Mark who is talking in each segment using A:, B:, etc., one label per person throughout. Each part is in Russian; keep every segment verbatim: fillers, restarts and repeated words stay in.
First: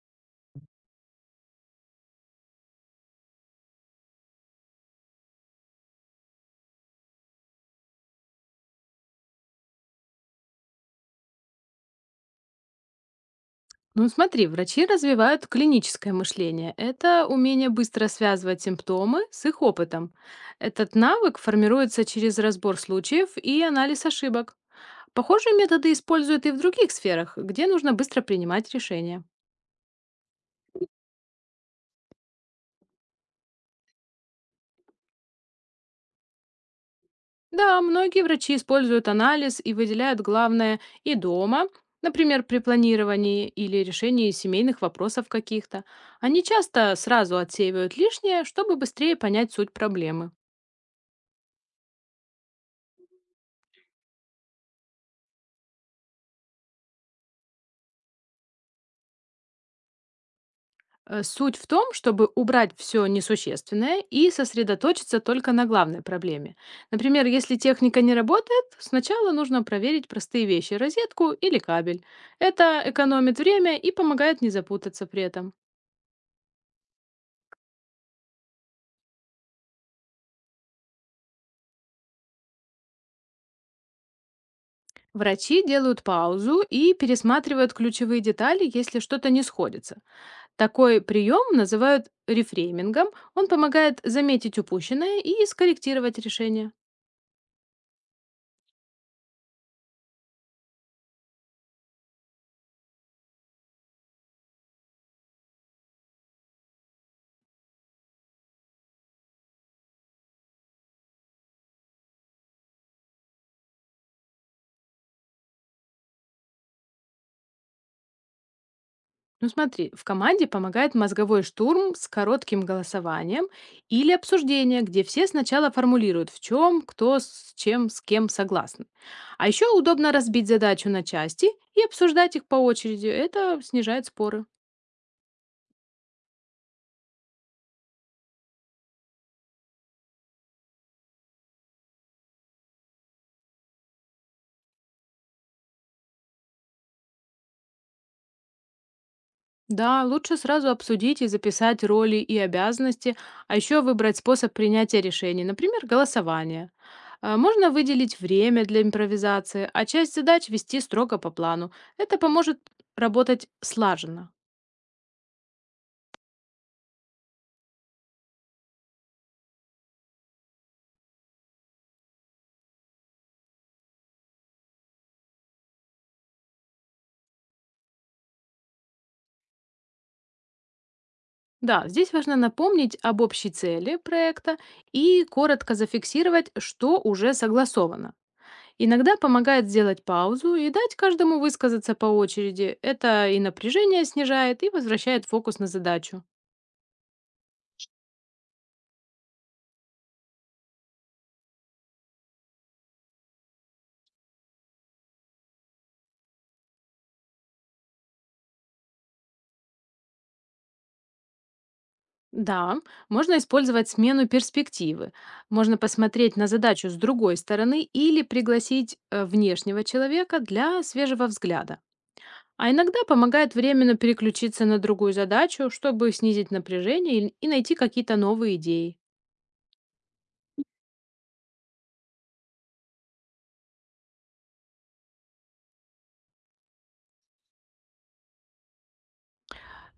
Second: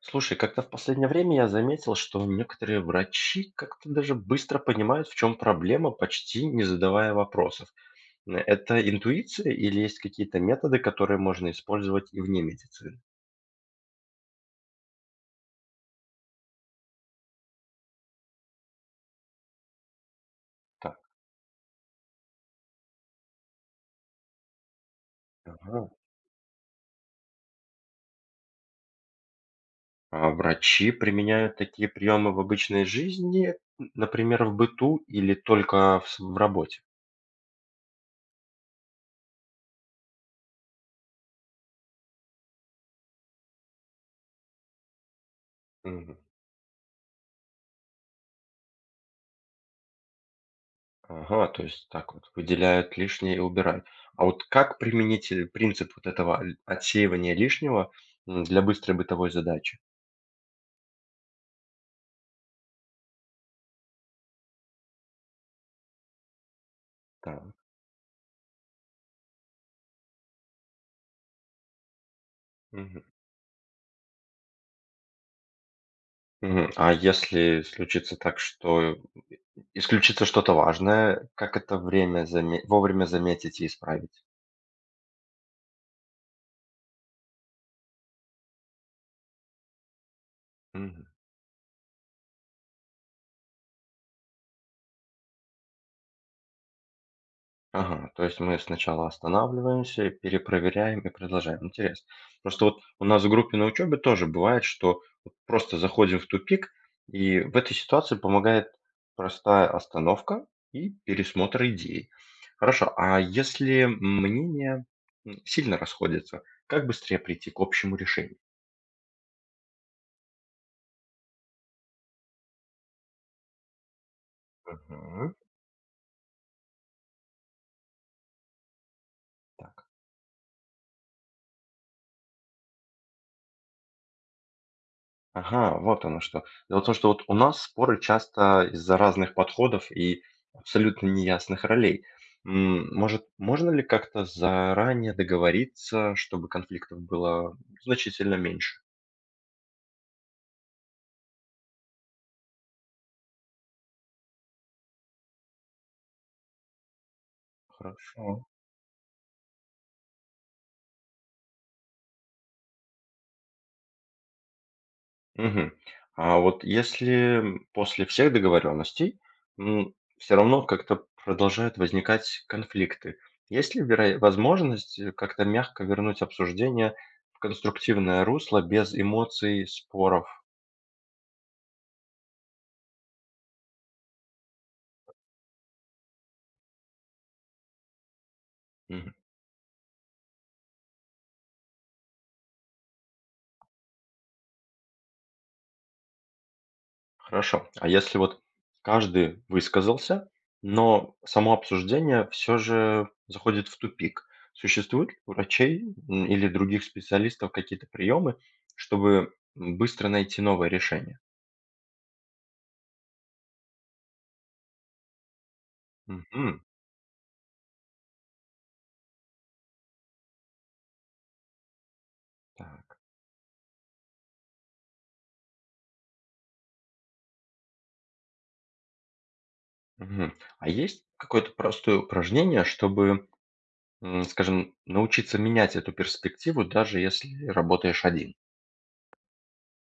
A: Слушай, как-то в последнее время я заметил, что некоторые врачи как-то даже быстро понимают, в чем проблема, почти не задавая вопросов. Н- Это интуиция или есть какие-то методы, которые можно использовать и вне медицины?
B: Ну смотри, врачи развивают клиническое мышление. Это умение быстро связывать симптомы с их опытом. Этот
A: Так,
B: навык формируется через разбор случаев и анализ ошибок. Похожие
A: ага.
B: методы используют и в других сферах, где нужно быстро принимать решения.
A: А врачи применяют такие приемы в обычной жизни, н- например, в быту или только в, с- в работе?
B: Да, многие врачи используют анализ и выделяют главное и дома, например, при планировании или решении семейных вопросов каких-то. Они часто сразу отсеивают лишнее, чтобы быстрее понять суть проблемы.
A: Ага, то есть так вот выделяют лишнее и убирают. А вот как применить э, принцип вот этого л- отсеивания лишнего м, для быстрой бытовой задачи?
B: Э, Суть в том, чтобы убрать все несущественное и сосредоточиться только на главной проблеме. Например,
A: Так.
B: если техника не работает, сначала нужно проверить простые вещи – розетку или кабель. Это
A: Мгм.
B: экономит время и помогает не запутаться при этом.
A: Мгм. А если случится так, что исключится что-то важное, как это время заме- вовремя заметить и исправить?
B: Врачи делают паузу и пересматривают ключевые детали, если что-то не сходится. Такой
A: Мгм.
B: прием называют рефреймингом. Он помогает заметить упущенное и скорректировать решение.
A: Ага, то есть мы сначала останавливаемся, перепроверяем и продолжаем. Интересно. Просто вот у нас в группе на учебе тоже бывает, что вот просто заходим в тупик, и в этой ситуации помогает простая остановка и пересмотр идей. Хорошо, а если мнения м, сильно расходятся, как быстрее прийти к общему решению?
B: Ну смотри, в команде помогает мозговой штурм с коротким голосованием или обсуждение, где все
A: Мгм.
B: сначала формулируют, в чем, кто, с чем, с кем согласны. А еще
A: Так.
B: удобно разбить задачу на части и обсуждать их по очереди. Это снижает споры.
A: Ага, вот оно что. Дело в том, что вот у нас споры часто из-за разных подходов и абсолютно неясных ролей. М, Может, можно ли как-то заранее договориться, чтобы конфликтов было значительно меньше?
B: Да, лучше сразу обсудить и записать роли и обязанности, а еще выбрать способ принятия решений, например, голосование. А, Можно выделить
A: Хорошо.
B: время для импровизации, а часть задач вести строго по плану. Это поможет работать слаженно.
A: Мгм. А вот если после всех договоренностей все равно как-то продолжают возникать конфликты, есть ли веро- возможность э, как-то мягко вернуть обсуждение в конструктивное русло без эмоций, споров?
B: Да, здесь важно напомнить об общей цели проекта и коротко зафиксировать, что уже согласовано.
A: Мгм.
B: Иногда помогает сделать паузу и дать каждому высказаться по очереди. Это и напряжение снижает, и возвращает фокус на задачу.
A: Хорошо. А если вот каждый высказался, но само обсуждение все же заходит в тупик, существуют ли у врачей м, или других специалистов какие-то приемы, чтобы быстро найти новое решение?
B: Да, можно использовать смену перспективы. Можно посмотреть на
A: Мгм.
B: задачу с другой стороны или пригласить э, внешнего человека для свежего взгляда. А
A: Так.
B: иногда помогает временно переключиться на другую задачу, чтобы снизить напряжение и и найти какие-то новые идеи.
A: Мгм. А есть какое-то простое упражнение, чтобы, м, скажем, научиться менять эту перспективу, даже если работаешь один?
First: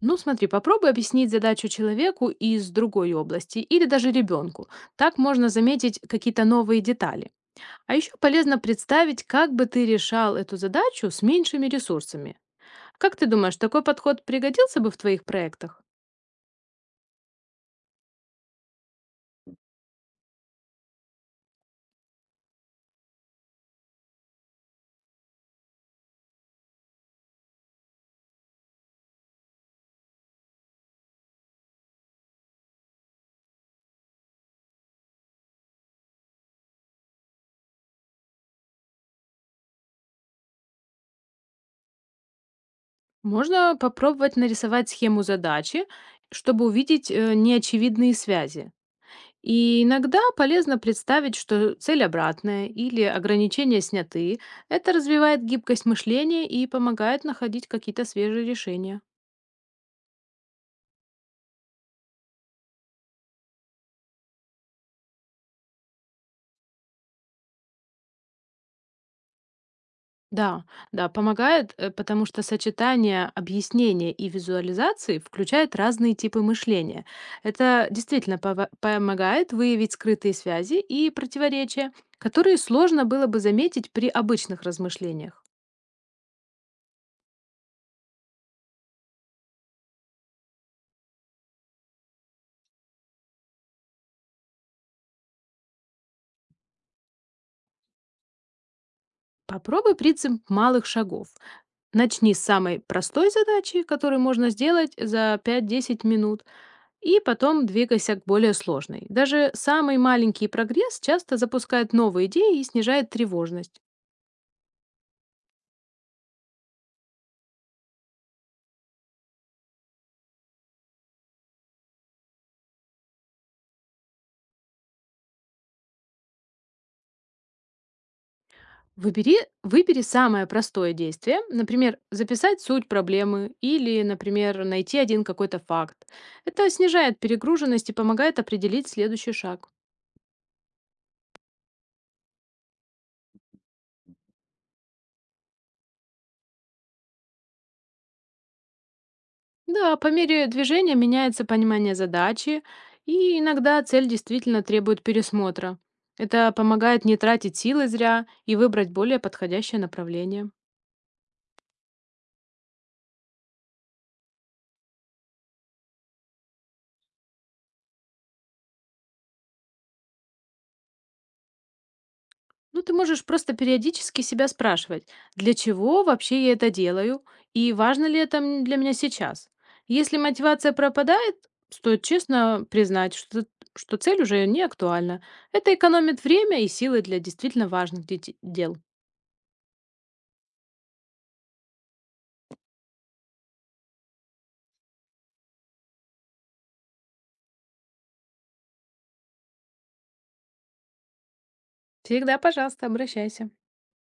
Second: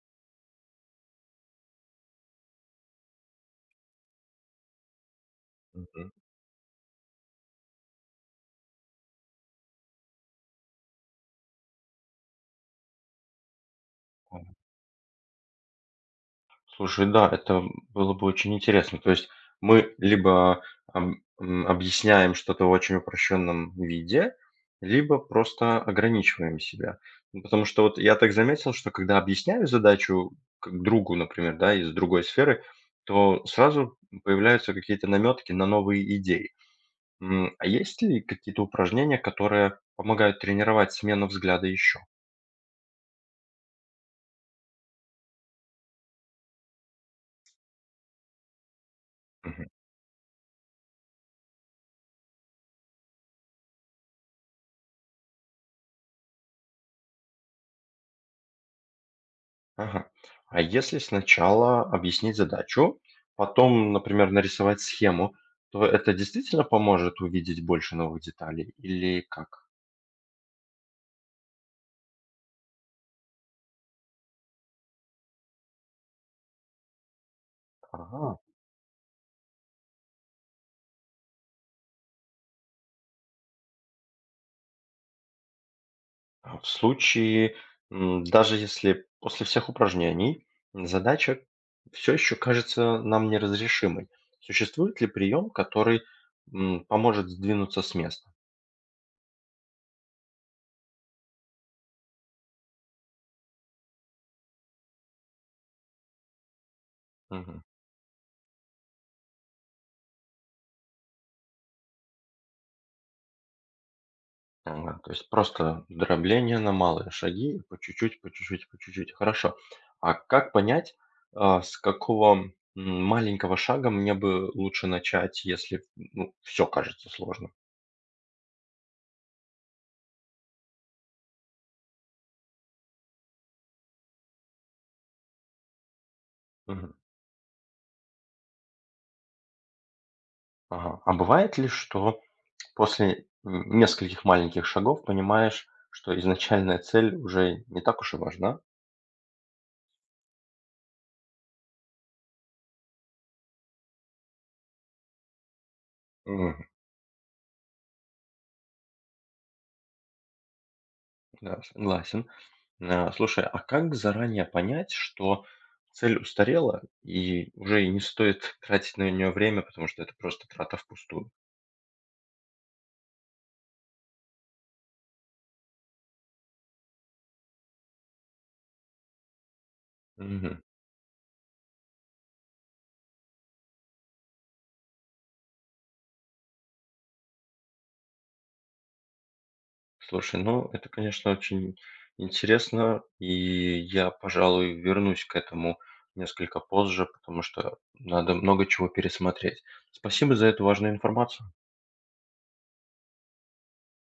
B: Ну смотри, попробуй объяснить задачу человеку из другой области или даже ребенку. Так можно заметить
A: Мгм.
B: какие-то новые детали. А еще полезно представить, как бы ты решал эту задачу с меньшими ресурсами. Как ты думаешь, такой подход пригодился бы в твоих проектах?
A: Слушай, да, это было бы очень интересно. То есть мы либо ам, м, объясняем что-то в очень упрощенном виде, либо просто ограничиваем себя. Ну, Потому что вот я так заметил, что когда объясняю задачу к- другу, например, да, из другой сферы, то сразу появляются какие-то наметки на новые идеи. М, А есть ли какие-то упражнения, которые помогают тренировать смену взгляда еще?
B: Можно попробовать нарисовать схему задачи, чтобы увидеть э, неочевидные связи. И иногда полезно представить, что цель обратная или ограничения сняты. Это развивает гибкость мышления и помогает находить какие-то свежие решения.
A: Ага. А если сначала объяснить задачу, потом, например, нарисовать схему, то это действительно поможет увидеть больше новых деталей или как?
B: Да, да, помогает, э, потому что сочетание объяснения и визуализации включает разные типы мышления. Это действительно
A: Ага.
B: пова- помогает выявить скрытые связи и противоречия, которые сложно было бы заметить при обычных размышлениях.
A: А в случае, м, даже если после всех упражнений м, задача все еще кажется нам неразрешимой, существует ли прием, который м, поможет сдвинуться с места?
B: Попробуй принцип малых шагов. Начни с самой простой задачи, которую можно сделать за пять-десять минут, и потом двигайся к более сложной. Даже самый маленький прогресс часто запускает новые идеи и снижает тревожность.
A: Ага, то есть просто дробление на малые шаги, по чуть-чуть, по чуть-чуть, по чуть-чуть. Хорошо. А как понять, а, с какого м, маленького шага мне бы лучше начать, если ну, все кажется сложно?
B: Выбери, выбери самое простое действие, например, записать суть проблемы или, например, найти один какой-то факт. Это
A: Мгм.
B: снижает перегруженность и помогает определить следующий шаг.
A: Ага. А бывает ли, что после м, нескольких маленьких шагов понимаешь, что изначальная цель уже не так уж и важна?
B: Да, по мере движения меняется понимание задачи, и иногда цель действительно требует пересмотра. Это помогает не тратить силы зря и выбрать более подходящее направление.
A: Да, согласен. А, слушай, а как заранее понять, что цель устарела и уже и не стоит тратить на нее время, потому что это просто трата впустую?
B: Ну, ты можешь просто периодически себя спрашивать, для чего вообще я это делаю и важно ли это м- для меня сейчас. Если
A: Мгм.
B: мотивация пропадает, стоит честно признать, что, что цель уже не актуальна. Это экономит время и силы для действительно важных де- дел.
A: Слушай, ну это, конечно, очень интересно, и я, пожалуй, вернусь к этому несколько позже, потому что надо много чего пересмотреть. Спасибо за эту важную информацию.
B: Всегда, пожалуйста, обращайся.